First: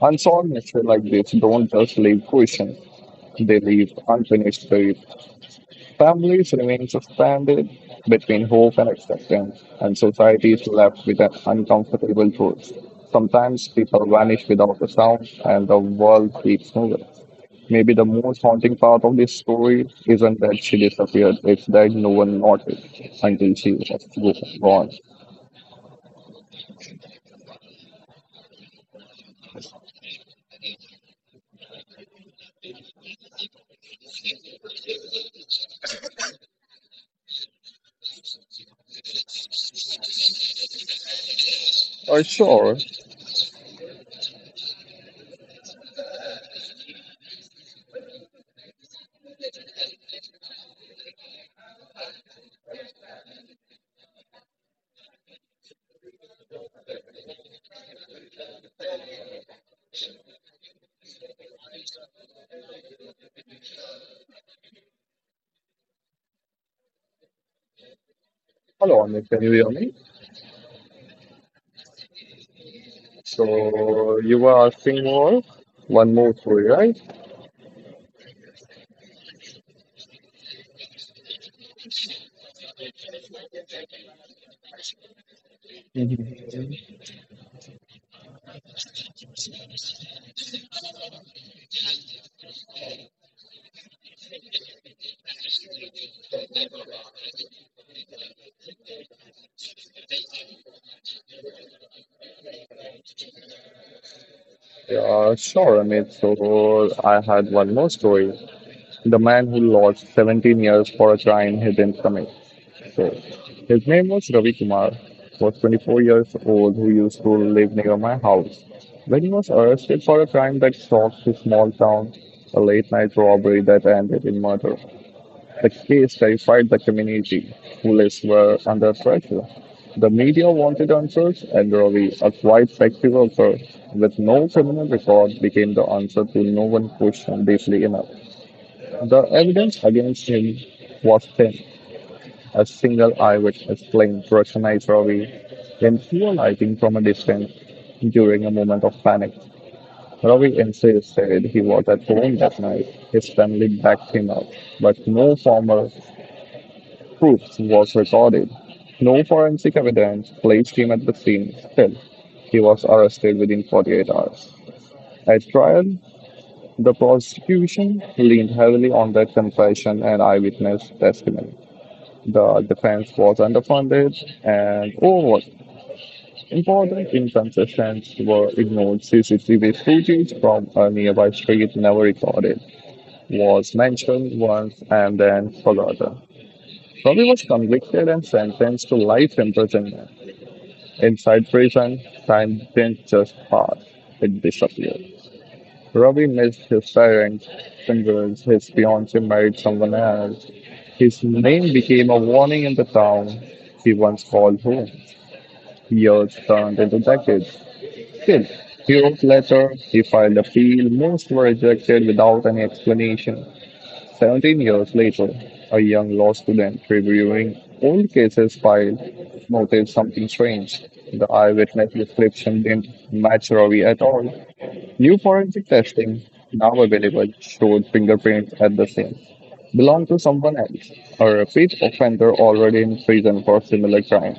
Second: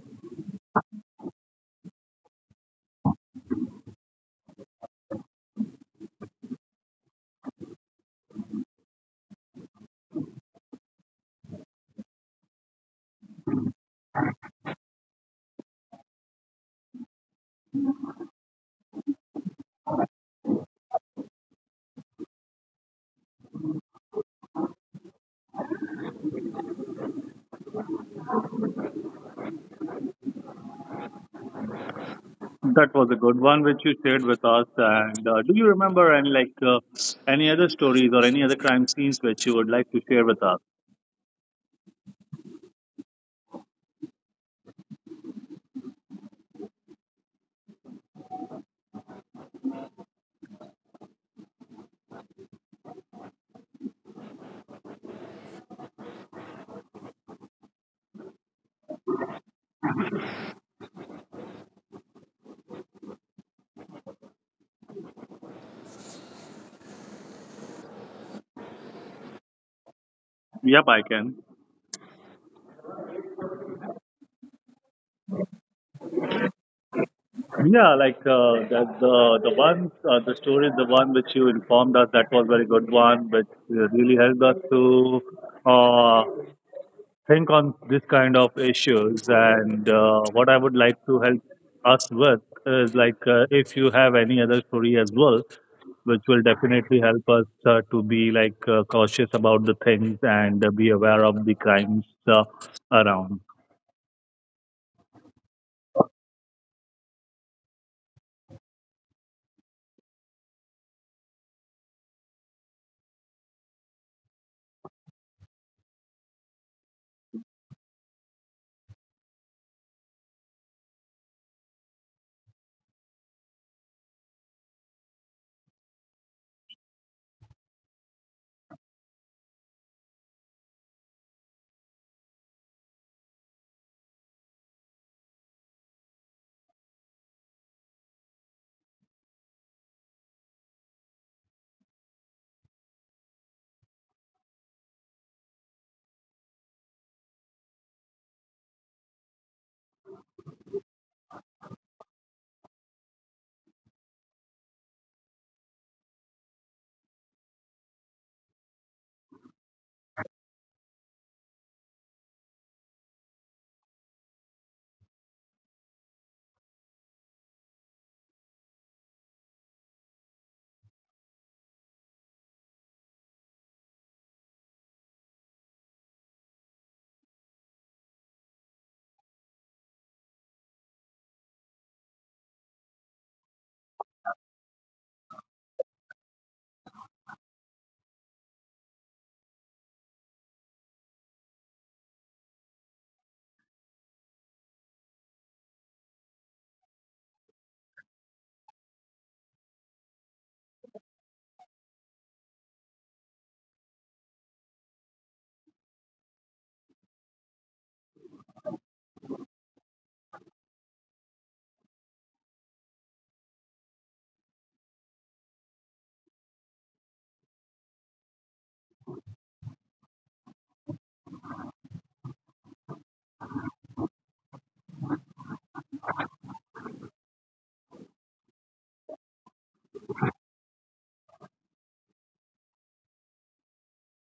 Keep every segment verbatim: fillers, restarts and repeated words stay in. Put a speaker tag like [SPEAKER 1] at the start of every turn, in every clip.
[SPEAKER 1] Unsolved mystery like this don't just leave questions, they leave unfinished stories. Families remain suspended between hope and expectance, and society is left with an uncomfortable truth. Sometimes people vanish without a sound, and the world keeps moving. Maybe the most haunting part of this story isn't that she disappeared, it's that no one noticed until she was gone.
[SPEAKER 2] That was a good one which you shared with us. And uh, do you remember any like uh, any other stories or any other crime scenes which you would like to share with us?
[SPEAKER 1] Uh, sure. Hello, Amit. Can you hear me?
[SPEAKER 2] Yep, I can.
[SPEAKER 1] So you were asking more, one more story, right?
[SPEAKER 2] Yeah, like uh, the the the one uh, the story, the one which you informed us, that was very good one, which uh, really helped us to uh, think on this kind of issues. And uh, what I would like to help us with is like uh, if you have any other story as well, which will definitely help us uh, to be like uh, cautious about the things and uh, be aware of the crimes uh, around.
[SPEAKER 1] Yeah, sure, Amit. So I had one more story. The man who lost seventeen years for a crime he didn't commit. So his name was Ravi Kumar. Was twenty-four years old who used to live near my house. When he was arrested for a crime that shocked his small town, a late night robbery that ended in murder. The case terrified the community, who lives were under pressure. The media wanted answers, and Ravi, a quiet sexy worker with no criminal record, became the answer to no one questioned deeply enough. The evidence against him was thin. A single eyewitness claimed to recognize Ravi in poor lighting from a distance during a moment of panic. Ravi insists said he was at home that night. His family backed him up, but no formal Proops was recorded. No forensic evidence placed him at the scene. Still, he was arrested within forty-eight hours. At trial, the prosecution leaned heavily on that confession and eyewitness testimony. The defense was underfunded and overworked. Important inconsistencies were ignored. C C T V footage from a nearby street never recorded was mentioned once and then forgotten. Robbie was convicted and sentenced to life imprisonment. Inside prison, time didn't just pass, it disappeared. Robbie missed his parents' funerals, his fiancee married someone else. His name became a warning in the town he once called home. Years turned into decades. Still, years later, he filed appeal. Most were rejected without any explanation. Seventeen years later, a young law student reviewing old cases filed noticed something strange. The eyewitness description didn't match Ravi at all. New forensic testing, now available, showed fingerprints at the scene belonged to someone else, a repeat offender already in prison for similar crime.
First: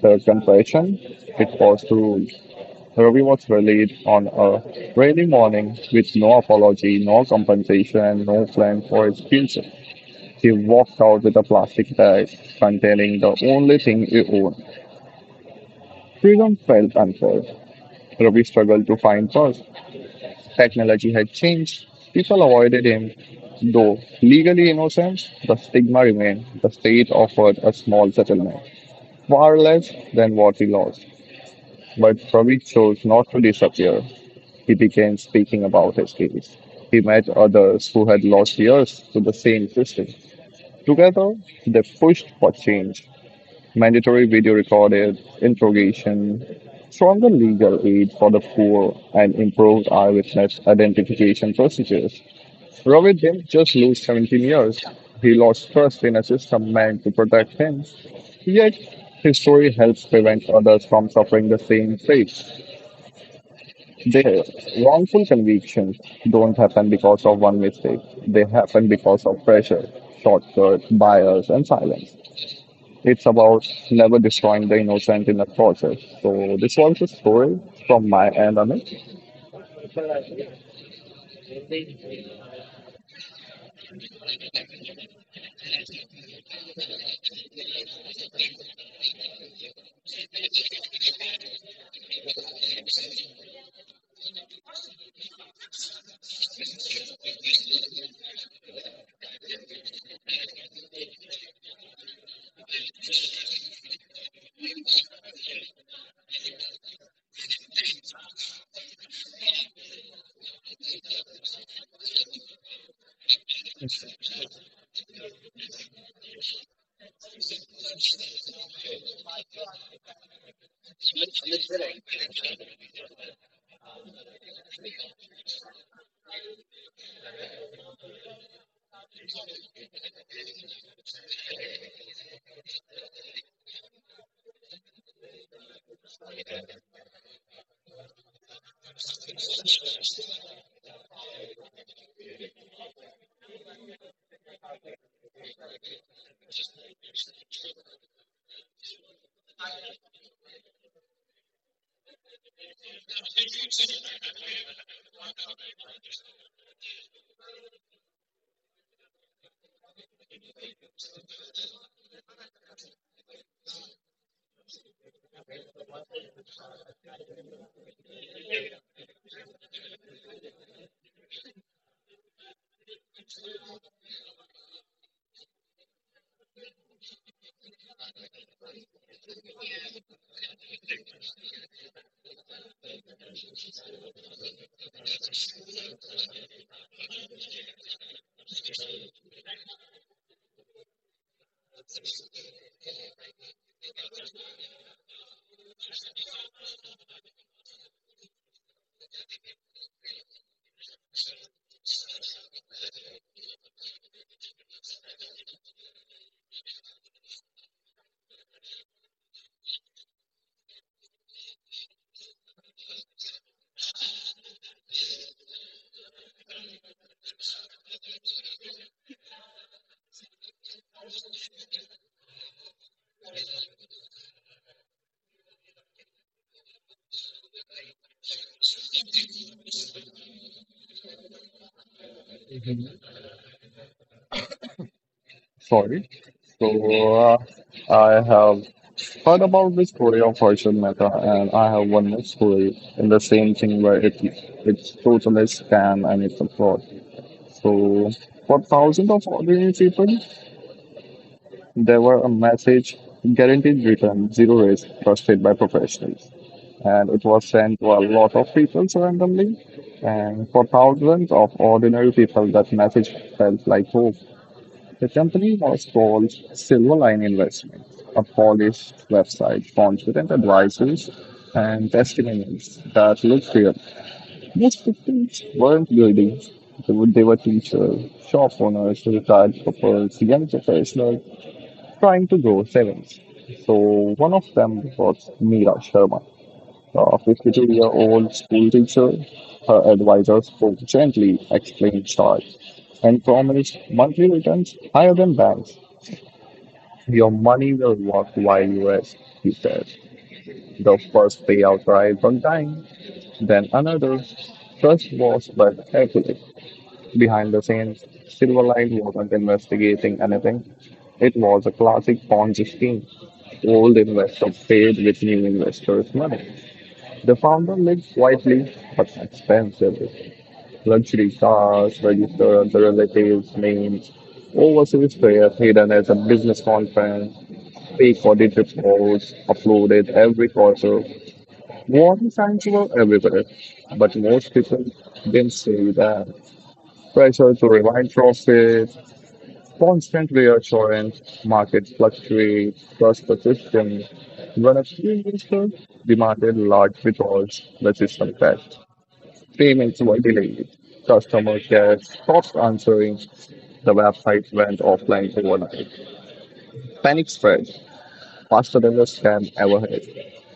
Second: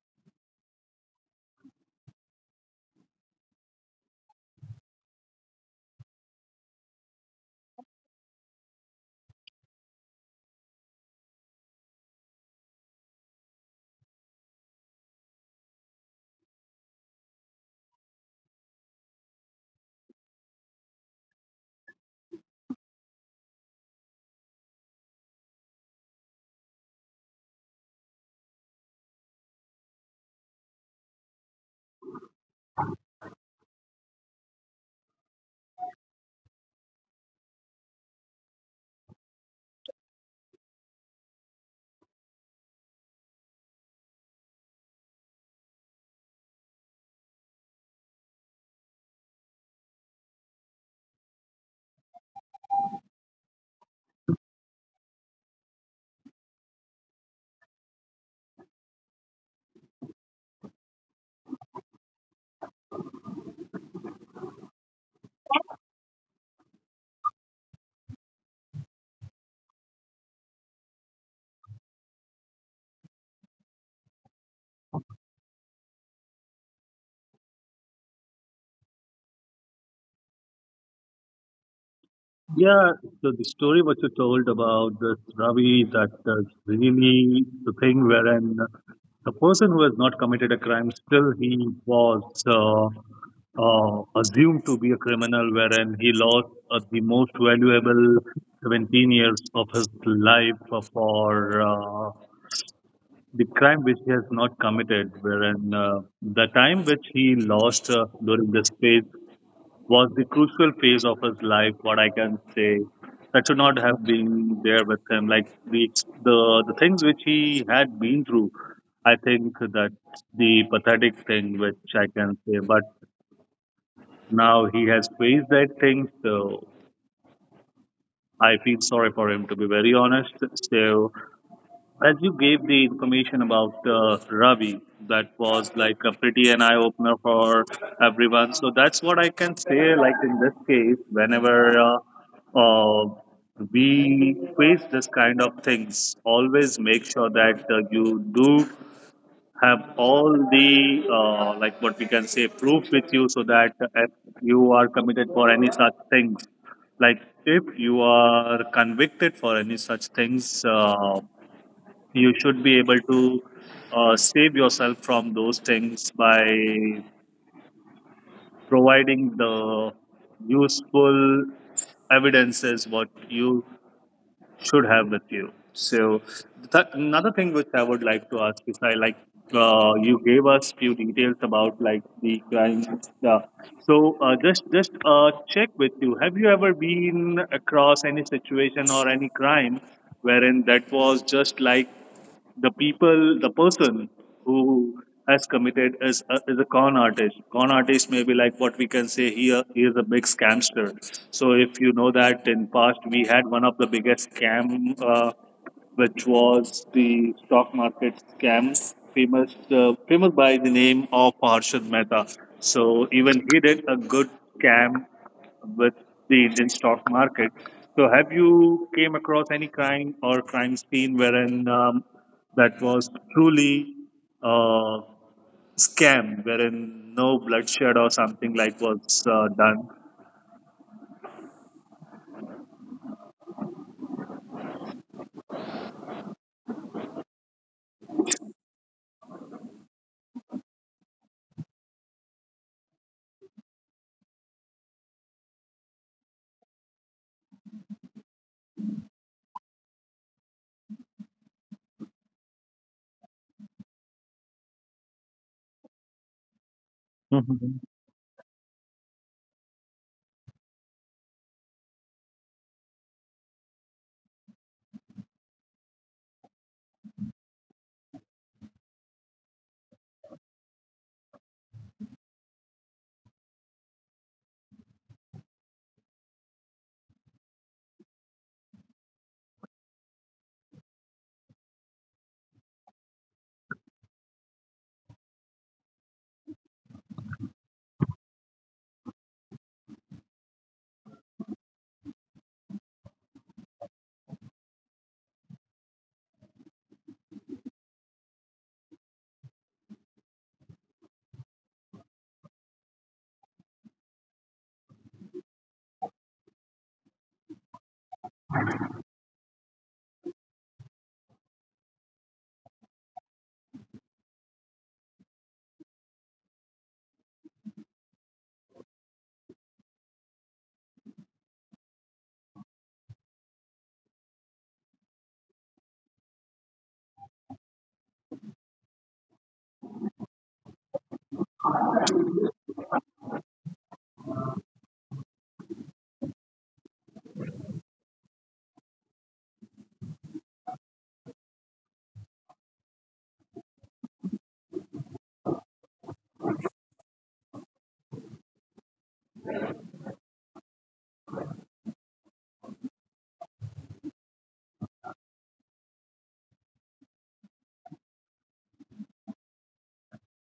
[SPEAKER 1] The confession, it was to rules. Ravi was released on a rainy morning with no apology, no compensation, and no plan for his future. She walked out with a plastic bag containing the only thing he owned. Freedom felt unfair. Ravi struggled to find work. Technology had changed. People avoided him. Though legally innocent, the stigma remained. The state offered a small settlement, far less than what he lost. But Ravi chose not to disappear. He began speaking about his case. He met others who had lost years to the same system. Together, they pushed for change. Mandatory video recorded interrogation, stronger legal aid for the poor, and improved eyewitness identification procedures. Ravi didn't just lose seventeen years, he lost trust in a system meant to protect him. Yet, his story helps prevent others from suffering the same fate. The wrongful convictions don't happen because of one mistake, they happen because of pressure, shortcuts, bias, and silence. It's about never destroying the innocent in the process. So this was the story from my end, Amit.
[SPEAKER 2] Yeah, so the story what you told about this Ravi, that is really the thing wherein the person who has not committed a crime still he was uh, uh, assumed to be a criminal, wherein he lost uh, the most valuable 17 years of his life for uh, the crime which he has not committed, wherein uh, the time which he lost uh, during this phase was the crucial phase of his life. What I can say that should not have been there with him. Like the the the things which he had been through, I think that the pathetic thing which I can say. But now he has faced that thing, so I feel sorry for him to be very honest. So as you gave the information about uh, Ravi, that was like a pretty an eye opener for everyone. So that's what I can say. Like in this case, whenever uh, uh, we face this kind of things, always make sure that uh, you do have all the uh, like what we can say proof with you, so that if you are committed for any such things, like if you are convicted for any such things. Uh, you should be able to uh, save yourself from those things by providing the useful evidences what you should have with you so th- another thing which I would like to ask is I like uh, you gave us few details about like the crime uh, so uh, just just uh, check with you, have you ever been across any situation or any crime wherein that was just like the people, the person who has committed is a, is a con artist. Con artist may be like what we can say here. He is a big scamster. So if you know that in past we had one of the biggest scam, uh, which was the stock market scam, famous uh, famous by the name of Harshad Mehta. So even he did a good scam with the Indian stock market. So have you came across any crime or crime scene wherein um, that was truly uh, scam, wherein no bloodshed or something like was uh, done?
[SPEAKER 1] Sorry. So uh, I have heard about the story of Harshad Mehta, and I have one more story in the same thing where it it's totally scam and it's a fraud. So for thousands of ordinary people, they were a message guaranteed return, zero risk, trusted by professionals. And it was sent to a lot of people randomly. And for thousands of ordinary people, that message felt like hope. The company was called Silverline Investments, a Polish website confident with advisors and testimonials that looked real. Most victims weren't buildings. They were, they were teachers, shop owners, retired couples, young professionals trying to grow sevens. So one of them was Meera Sharma, a fifty-two-year-old school teacher. Her advisor spoke gently, explained charge, and promised monthly returns higher than banks. Your money will work while you rest, he said. The first payout arrived on time, then another. Trust was but careful. Behind the scenes, Silverlight wasn't investigating anything. It was a classic Ponzi scheme. Old investors paid with new investors' money. The founder lived quietly but expensively. Luxury cars, registered under relatives' names, overseas prayers hidden as a business conference, fake audit reports uploaded every quarter. Warning signs were everywhere, but most people didn't see that. Pressure to rewind profit. Constant reassurance, market fluctuates, cost persistence. When a few investors demanded large withdrawals, the system crashed. Payments were delayed. Customer care stopped answering. The website went offline overnight. Panic spread faster than the scam ever had.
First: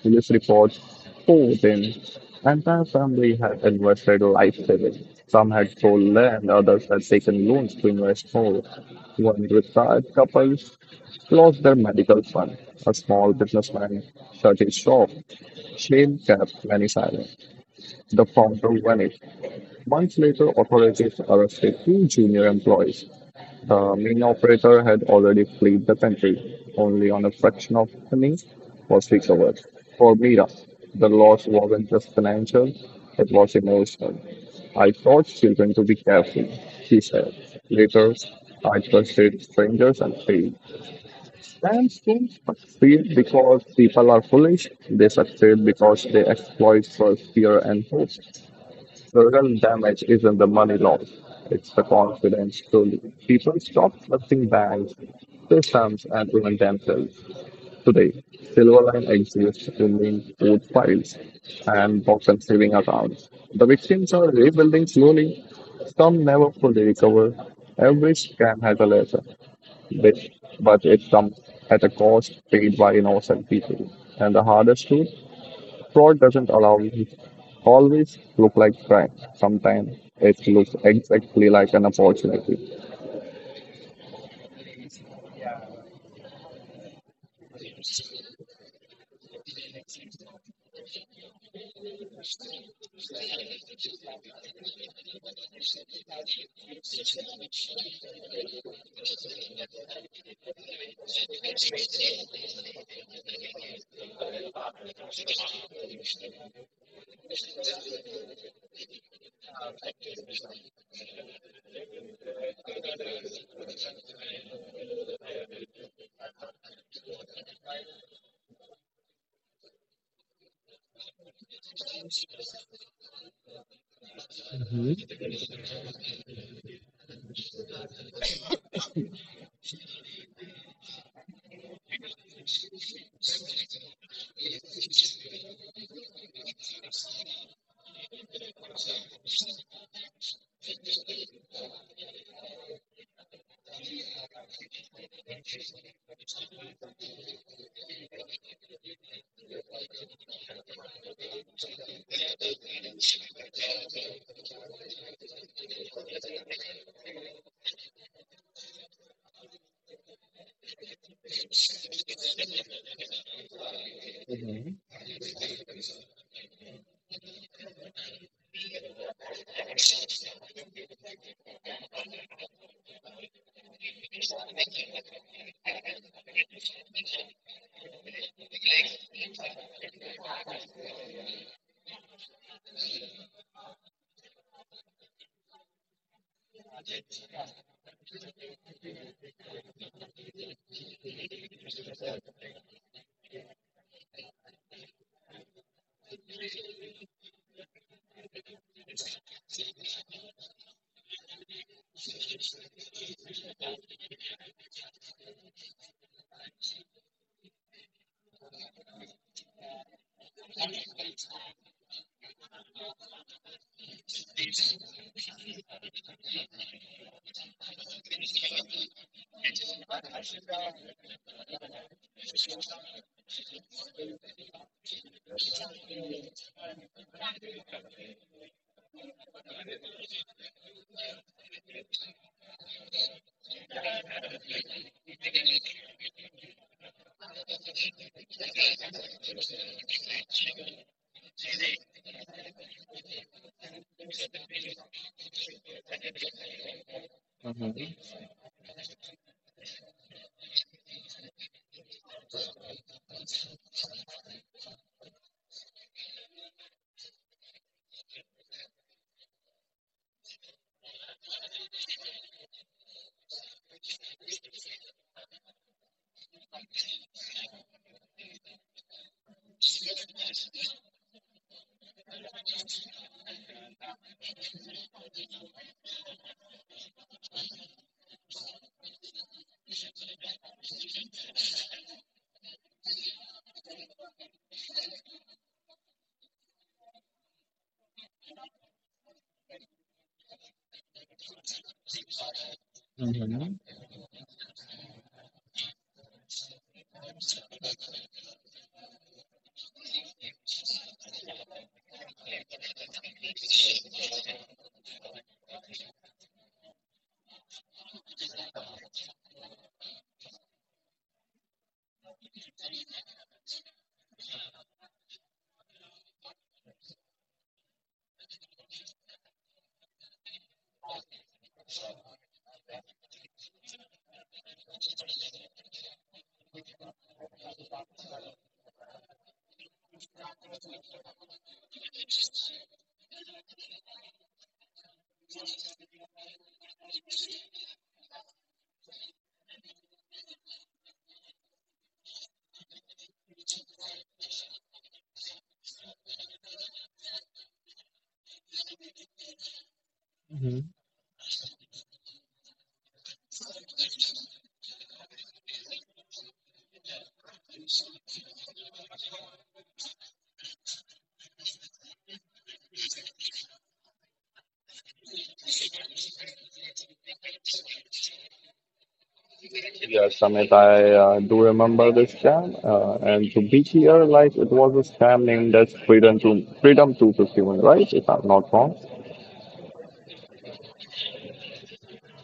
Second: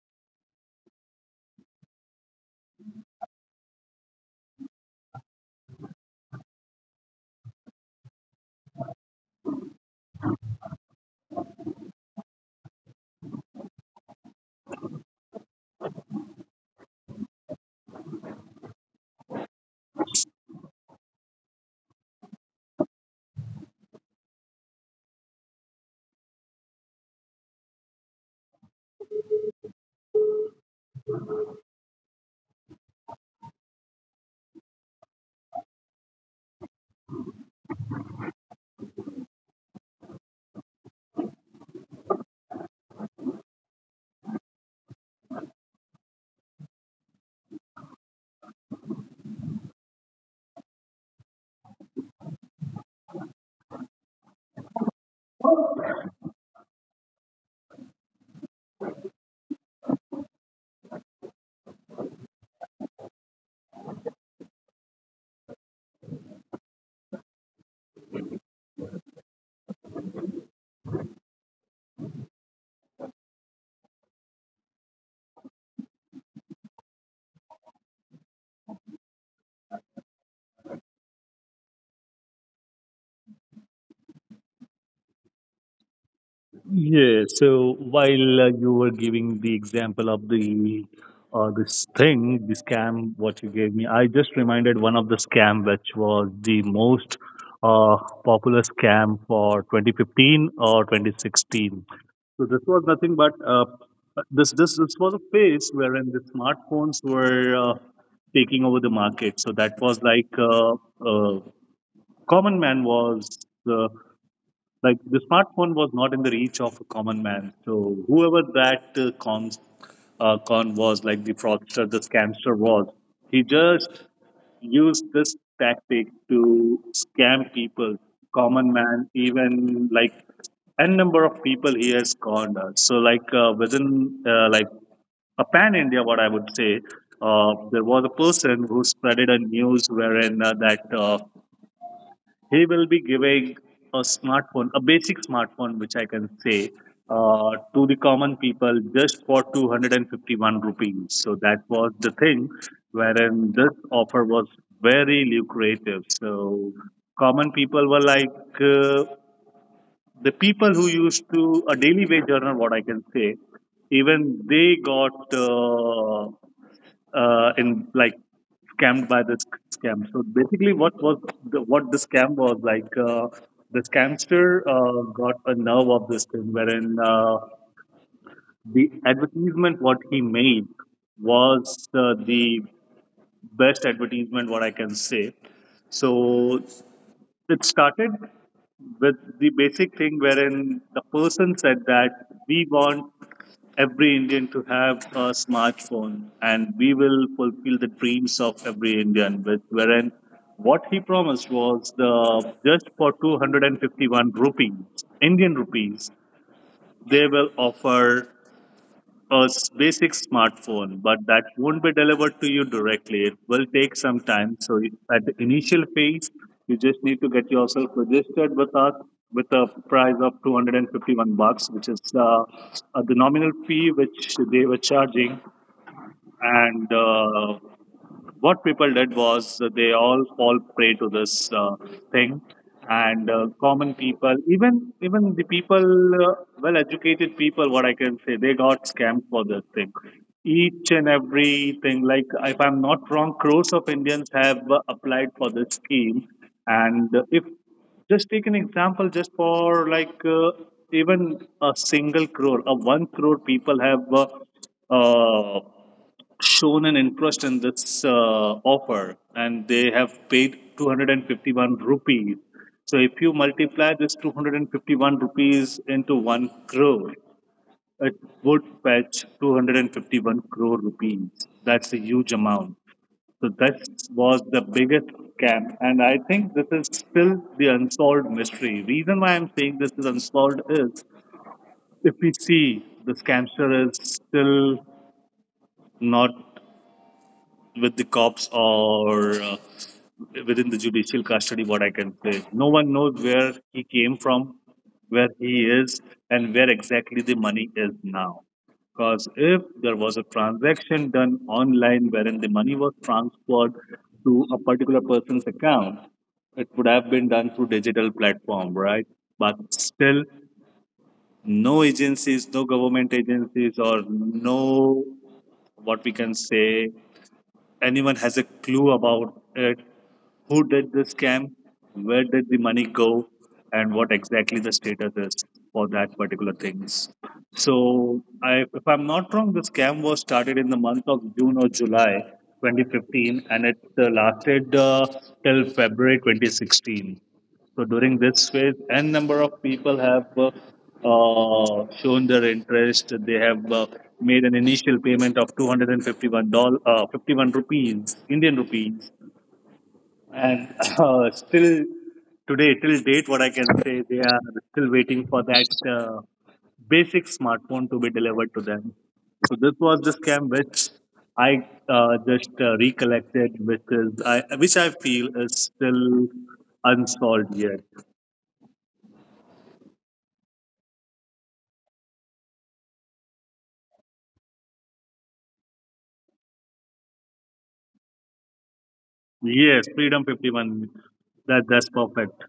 [SPEAKER 1] Police reports poured in. Entire family had invested life savings. Some had sold land, others had taken loans to invest more. One retired couple lost their medical fund. A small businessman shut his shop. Shame kept many silent. The founder vanished. Months later, authorities arrested two junior employees. The main operator had already fled the country; only on a fraction of the money was recovered. For Mira, the loss wasn't just financial, it was emotional. I taught children to be careful, she said. Later, I trusted strangers and failed. And soon, failed because people are foolish, they succeed because they exploit for fear and hope. The real damage isn't the money loss, it's the confidence truly. People stop trusting banks, systems, and even themselves. Today, Silverline exists in mean food files and box and saving accounts. The victims are rebuilding slowly, some never fully recover. Every scam has a lesson, but but it comes at a cost paid by innocent people. And the hardest truth fraud doesn't allow always look like crime. Sometimes it looks exactly like an opportunity.
[SPEAKER 2] Yeah, so while uh, you were giving the example of the uh, this thing, the scam, what you gave me, I just reminded one of the scam which was the most uh, popular scam for twenty fifteen or twenty sixteen. So this was nothing but uh, this this this was a phase wherein the smartphones were uh, taking over the market. So that was like uh, uh, common man was. uh, like the smartphone was not in the reach of a common man. So whoever that uh, cons uh, con was, like the fraudster, the scamster was, he just used this tactic to scam people, common man, even like n number of people he has conned us. So like uh, within uh, like a pan India, what I would say, uh, there was a person who spreaded a news wherein uh, that. Uh, he will be giving a smartphone, a basic smartphone, which I can say, uh, to the common people just for two hundred fifty-one rupees. So that was the thing wherein this offer was very lucrative. So common people were like, uh, the people who used to a daily wage earner, what I can say, even they got uh, uh, in like scammed by this scam. So basically, what was the, what the scam was like? Uh, the scamster uh, got a nerve of this thing, wherein uh, the advertisement what he made was uh, the best advertisement what I can say. So it started with the basic thing wherein the person said that we want every Indian to have a smartphone and we will fulfill the dreams of every Indian with wherein what he promised was the just for two hundred fifty-one rupees Indian rupees they will offer a s- basic smartphone, but that won't be delivered to you directly. It will take some time. So you- at the initial phase, you just need to get yourself registered with us with a price of two hundred fifty-one bucks, which is uh, uh, the nominal fee which they were charging. And uh, what people did was that they all fall prey to this uh, thing and uh, common people even even the people uh, well educated people what I can say they got scammed for this thing, each and everything. Like if I'm not wrong, crores of Indians have uh, applied for this scheme and uh, if just take an example just for like uh, even a single crore, a one crore people have uh, uh, shown an interest in this uh, offer and they have paid two hundred fifty-one rupees. So if you multiply this two hundred fifty-one rupees into one crore, it would fetch two hundred fifty-one crore rupees. That's a huge amount. So that was the biggest scam, and I think this is still the unsolved mystery. Reason why I'm saying this is unsolved is if we see the scamster is still not with the cops or uh, within the judicial custody, what I can say. No one knows where he came from, where he is, and where exactly the money is now, because if there was a transaction done online wherein the money was transferred to a particular person's account, it would have been done through digital platform, right? But still, no agencies, no government agencies, or no what we can say, anyone has a clue about it, who did the scam, where did the money go, and what exactly the status is for that particular things. So, I, if I'm not wrong, the scam was started in the month of June or July twenty fifteen, and it uh, lasted uh, till February twenty sixteen. So during this phase, n number of people have uh, uh, shown their interest. They have uh, made an initial payment of two hundred fifty-one dollars, uh, fifty-one rupees, Indian rupees, and uh, still today, till date, what I can say, they are still waiting for that uh, basic smartphone to be delivered to them. So this was the scam which I uh, just uh, recollected, which is I, which I feel is still unsolved yet.
[SPEAKER 1] Yes, Amit, I uh, do remember this scam, uh, and to be clear, like it was a scam named as Freedom to Freedom two hundred fifty-one, right? If I'm not wrong,
[SPEAKER 2] Yes, Freedom fifty-one. That that's perfect.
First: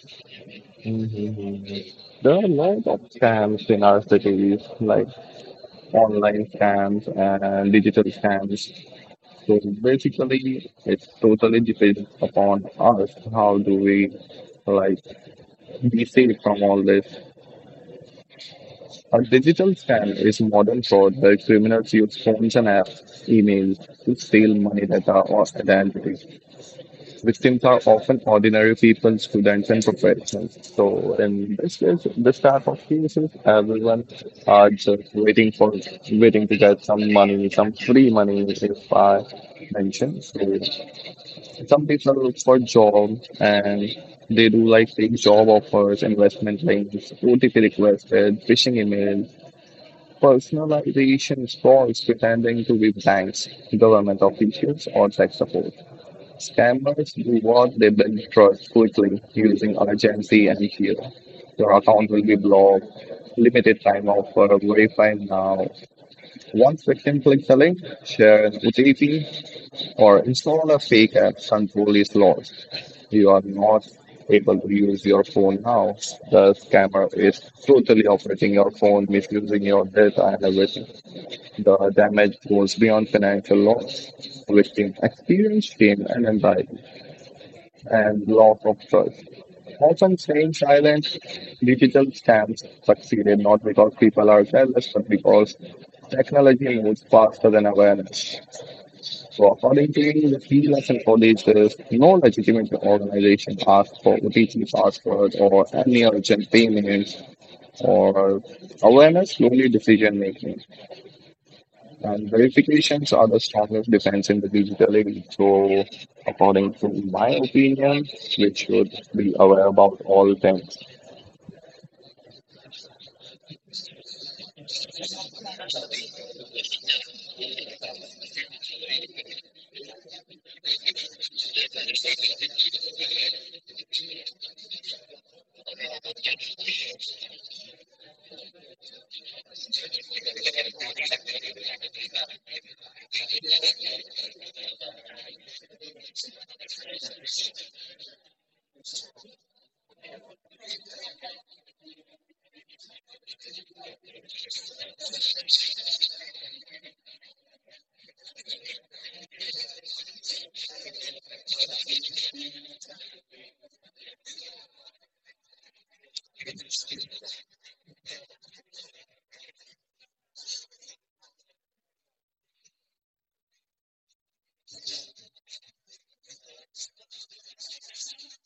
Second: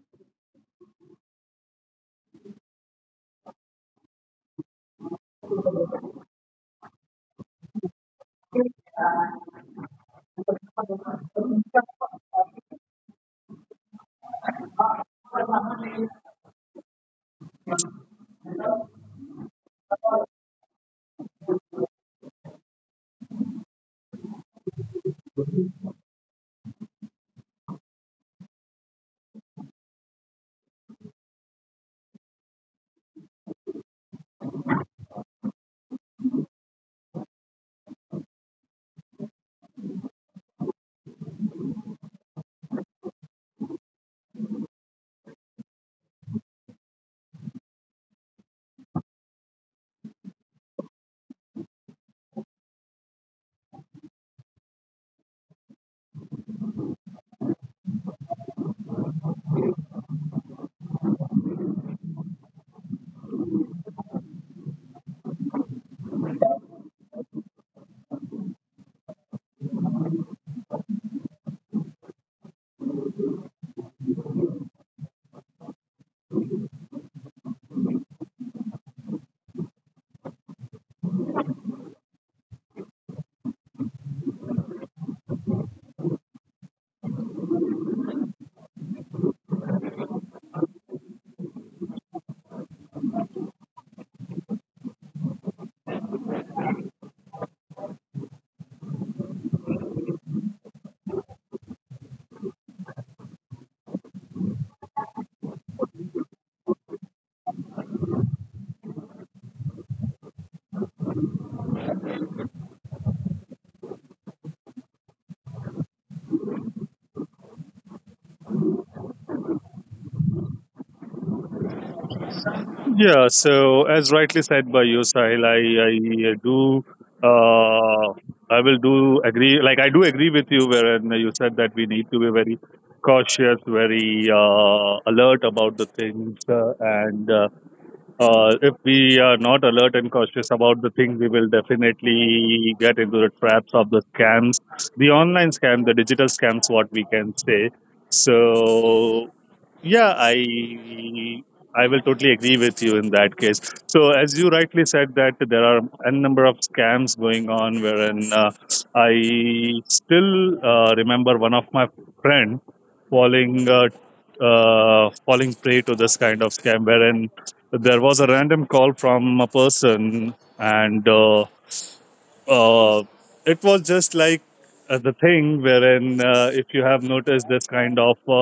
[SPEAKER 1] there are a lot of scams in our cities, like online scams and digital scams. So basically, it's totally depends upon us. How do we like be safe from all this? A digital scam is modern fraud where criminals use phones and apps, emails to steal money, data, or identities. Victims are often ordinary people, students, and professionals. So, in this case, this type of cases, everyone are just waiting for waiting to get some money, some free money, if I mention. So, some people look for job and they do like fake job offers, investment links, O T P requested, phishing emails, personalization falls pretending to be banks, government officials, or tech support. Scammers do what they build trust quickly using urgency and fear. Your account will be blocked, limited time offer, verify now. Once victim clicks a link, share an O T P, or install a fake app, control is lost. You are not able to use your phone now. The scammer is totally operating your phone, misusing your data and everything. The damage goes beyond financial loss. Victims experience shame and anxiety and loss of trust. Often staying silent, digital scams succeeded not because people are careless, but because technology moves faster than awareness. So according to me, the key lesson for this is no legitimate organization asks for O T P password or any urgent payments or awareness, slowly decision making. And verifications are the strongest defense in the digital age. So, according to my opinion, we should be aware about all things.
[SPEAKER 2] Yeah, so as rightly said by you, Sahil, I, I do uh, I will do agree, like I do agree with you wherein you said that we need to be very cautious, very uh, alert about the things, uh, and uh, Uh, if we are not alert and cautious about the thing, we will definitely get into the traps of the scams, the online scam, the digital scams, what we can say. So, yeah, I I will totally agree with you in that case. So, as you rightly said, that there are a number of scams going on, wherein uh, I still uh, remember one of my friend falling uh, uh, falling prey to this kind of scam, wherein there was a random call from a person and uh, uh, it was just like uh, the thing wherein uh, if you have noticed this kind of uh,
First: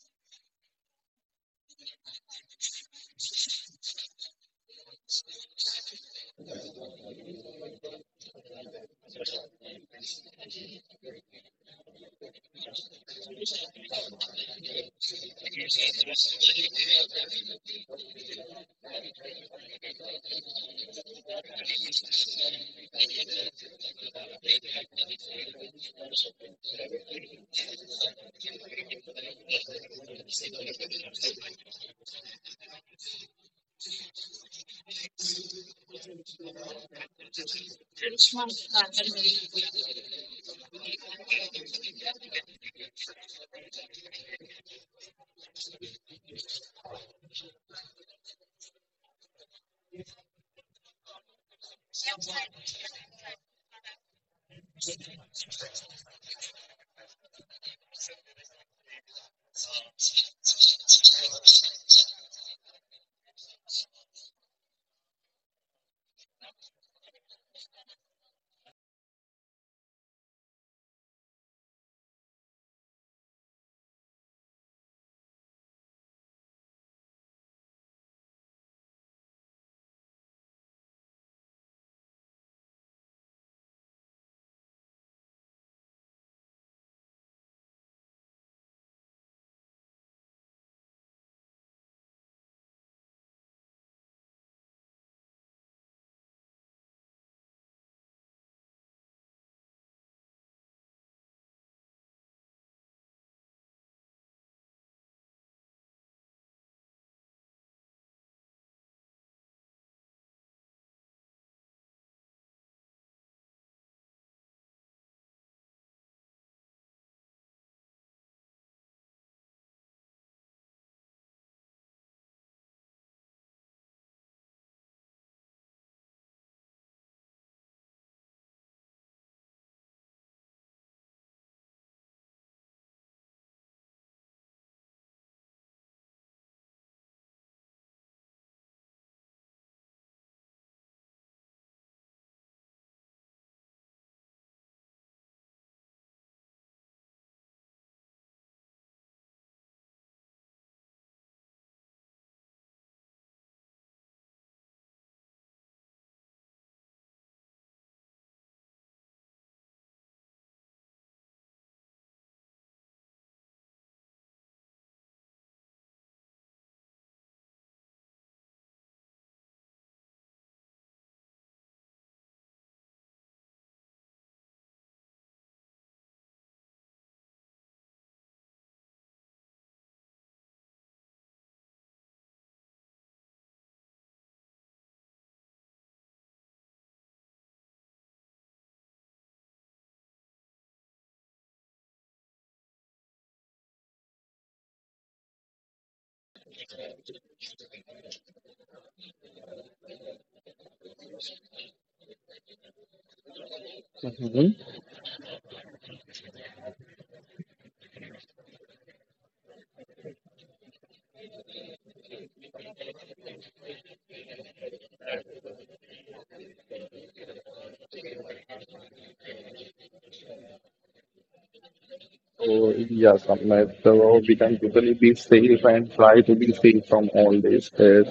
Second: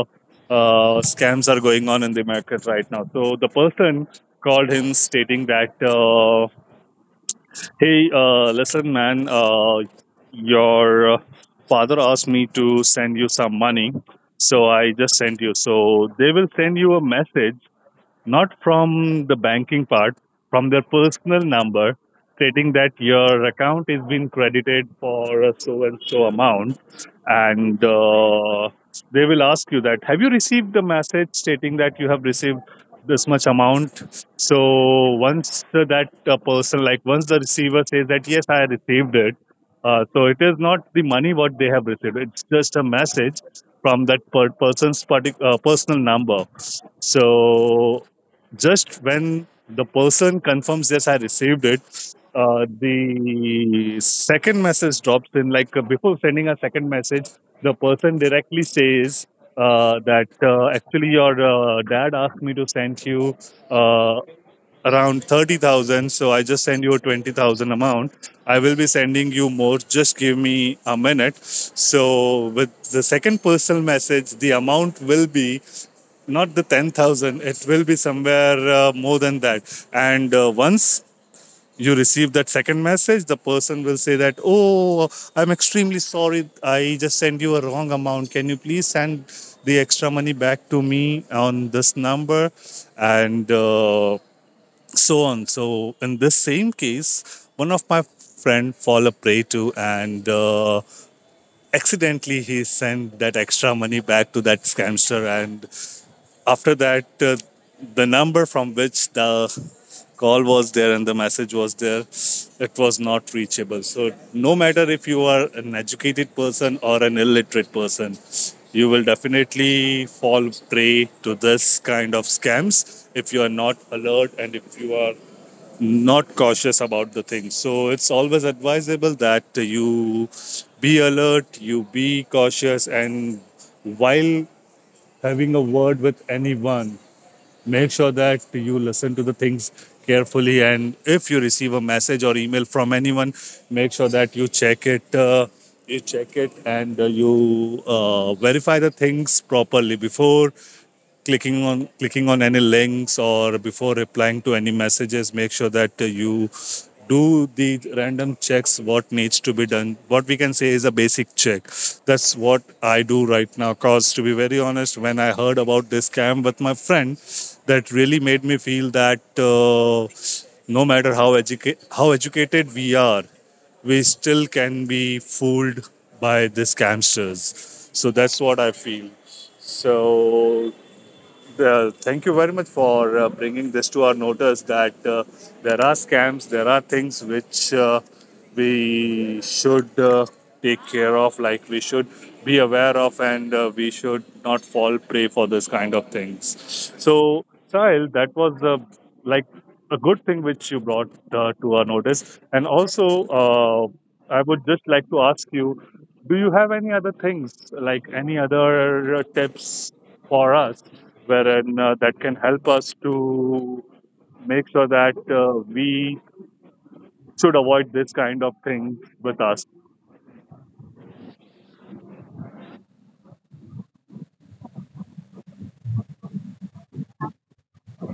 [SPEAKER 2] uh, scams are going on in the market right now. So the person called him stating that uh, hey, uh, listen man, uh, your uh, father asked me to send you some money, so I just sent you, so they will send you a message, not from the banking part, from their personal number, stating that your account is being credited for a so and so amount, and uh, they will ask you that, have you received the message stating that you have received this much amount? So once uh, that uh, person, like once the receiver says that yes I received it, uh, so it is not the money what they have received, it's just a message from that per- person's partic- uh, personal number. So just when the person confirms yes I received it, uh, the second message drops in. Like uh, before sending a second message, the person directly says uh, that uh, actually your uh, dad asked me to send you uh, around thirty thousand. So I just send you a twenty thousand amount. I will be sending you more. Just give me a minute. So with the second personal message, the amount will be not the ten thousand. It will be somewhere uh, more than that. And uh, once you receive that second message, the person will say that, oh, I'm extremely sorry, I just sent you a wrong amount. Can you please send the extra money back to me on this number? And uh, so on. So in this same case, one of my friend fall a prey to, and uh, accidentally he sent that extra money back to that scamster. And after that, uh, the number from which the call was there and the message was there, it was not reachable. So no matter if you are an educated person or an illiterate person, you will definitely fall prey to this kind of scams if you are not alert and if you are not cautious about the things. So it's always advisable that you be alert, you be cautious, and while having a word with anyone, make sure that you listen to the things carefully. And if you receive a message or email from anyone, make sure that you check it. Uh, you check it, and uh, you uh, verify the things properly before clicking on clicking on any links, or before replying to any messages, make sure that uh, you do the random checks what needs to be done, what we can say is a basic check. That's what I do right now, cause to be very honest, when I heard about this scam with my friend, that really made me feel that uh, no matter how educa- how educated we are, we still can be fooled by the scamsters. So that's what I feel. So uh, thank you very much for uh, bringing this to our notice, that uh, there are scams, there are things which uh, we should uh, take care of, like we should be aware of, and uh, we should not fall prey for this kind of things. So, Sahil, that was uh, like a good thing which you brought uh, to our notice, and also uh, I would just like to ask you, do you have any other things, like any other uh, tips for us, wherein uh, that can help us to make sure that uh, we should avoid this kind of thing with us.
[SPEAKER 1] So yeah, Samit, so we can totally be safe and try to be safe from all this. Is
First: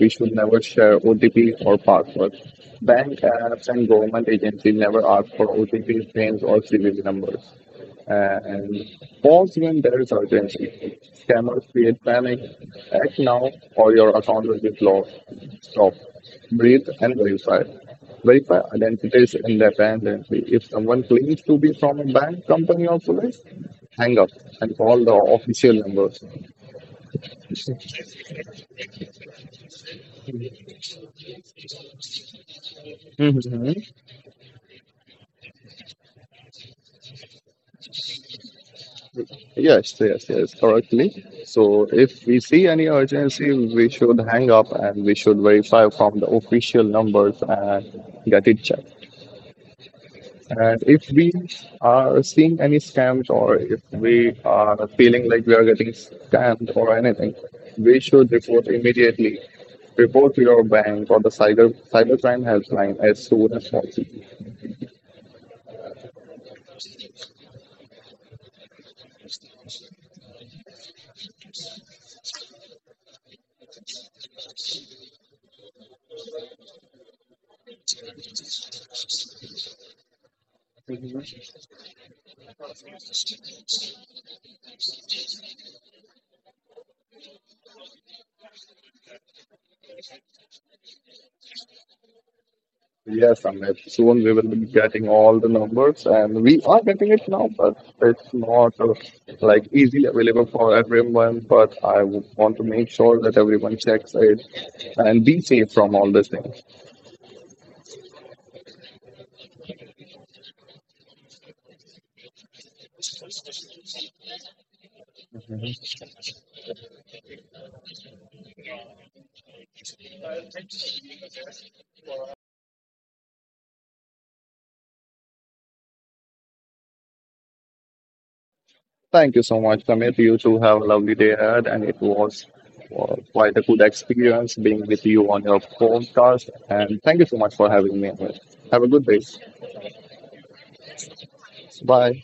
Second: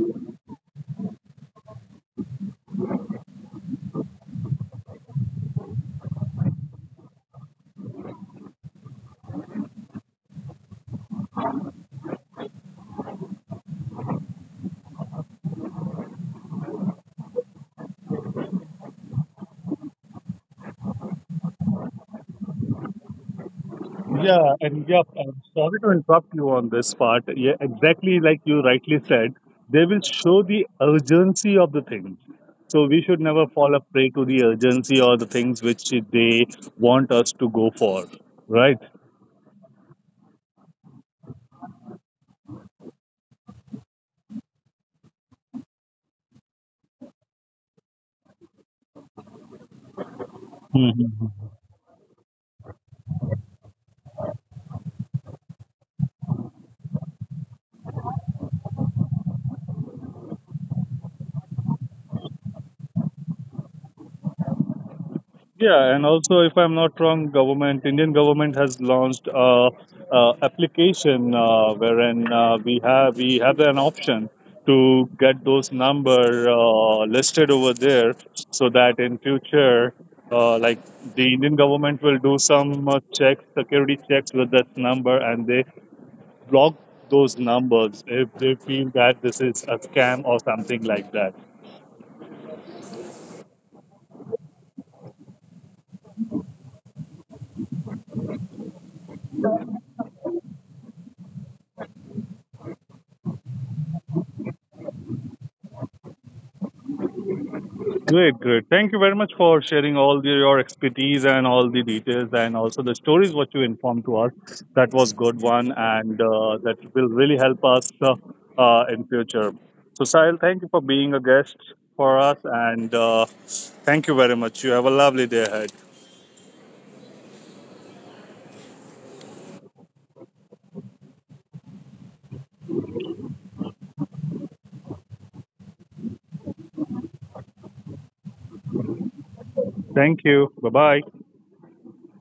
[SPEAKER 1] we should never share O T P or passwords. Bank apps and government agencies never ask for O T P names or C V V numbers. Uh, And pause when there is urgency. Scammers create panic. Act now or your account will be blocked. So, breathe and verify. Verify identities independently. If someone claims to be from a bank, company, or police, hang up
[SPEAKER 2] Yeah,
[SPEAKER 1] and
[SPEAKER 2] and
[SPEAKER 1] call
[SPEAKER 2] yeah,
[SPEAKER 1] the
[SPEAKER 2] I'm
[SPEAKER 1] official
[SPEAKER 2] sorry to
[SPEAKER 1] numbers.
[SPEAKER 2] interrupt you on this part. Yeah, exactly like you rightly said, they will show the urgency of the things. So we should never
[SPEAKER 1] Mhm.
[SPEAKER 2] fall a prey to the urgency or the things which they want us to go for, right?
[SPEAKER 1] Yes, yes, yes, correctly. So if we see any urgency, we should hang up and we should verify from the official numbers and get it checked. And if we are seeing any scams or if we are feeling like we are getting scammed or anything, we should report immediately. Report to your bank or the cyber cybercrime helpline as soon as possible.
[SPEAKER 2] Yeah, and also, if I'm not wrong, government, Indian government has launched a, a application uh, wherein uh, we have we have an option to get those number uh, listed over there, so that in future, uh, like the Indian government will do some uh, checks, security checks with that number, and they block those numbers if they feel that this is a scam or something like that.
[SPEAKER 1] Yes, Amit. Soon we will be getting all the numbers, and we are getting it now, but it's not uh, like easily available for everyone. But I would want to make sure that everyone checks it and be safe from all these things.
[SPEAKER 2] Great, great. Thank you very much for sharing all the, your expertise and all the details, and also the stories what you informed to us. That was good one, and uh, that will really help us uh, uh, in future. So Sahil, thank you for being a guest for us, and uh, thank you very much. You have a lovely day ahead.
[SPEAKER 1] Thank you so much, Samir. You too have a lovely day ahead, and it was uh, quite a good experience being with you on your podcast. And thank you so much for having me. Here. Have a good day.
[SPEAKER 2] Thank you. Bye bye.
[SPEAKER 1] Bye.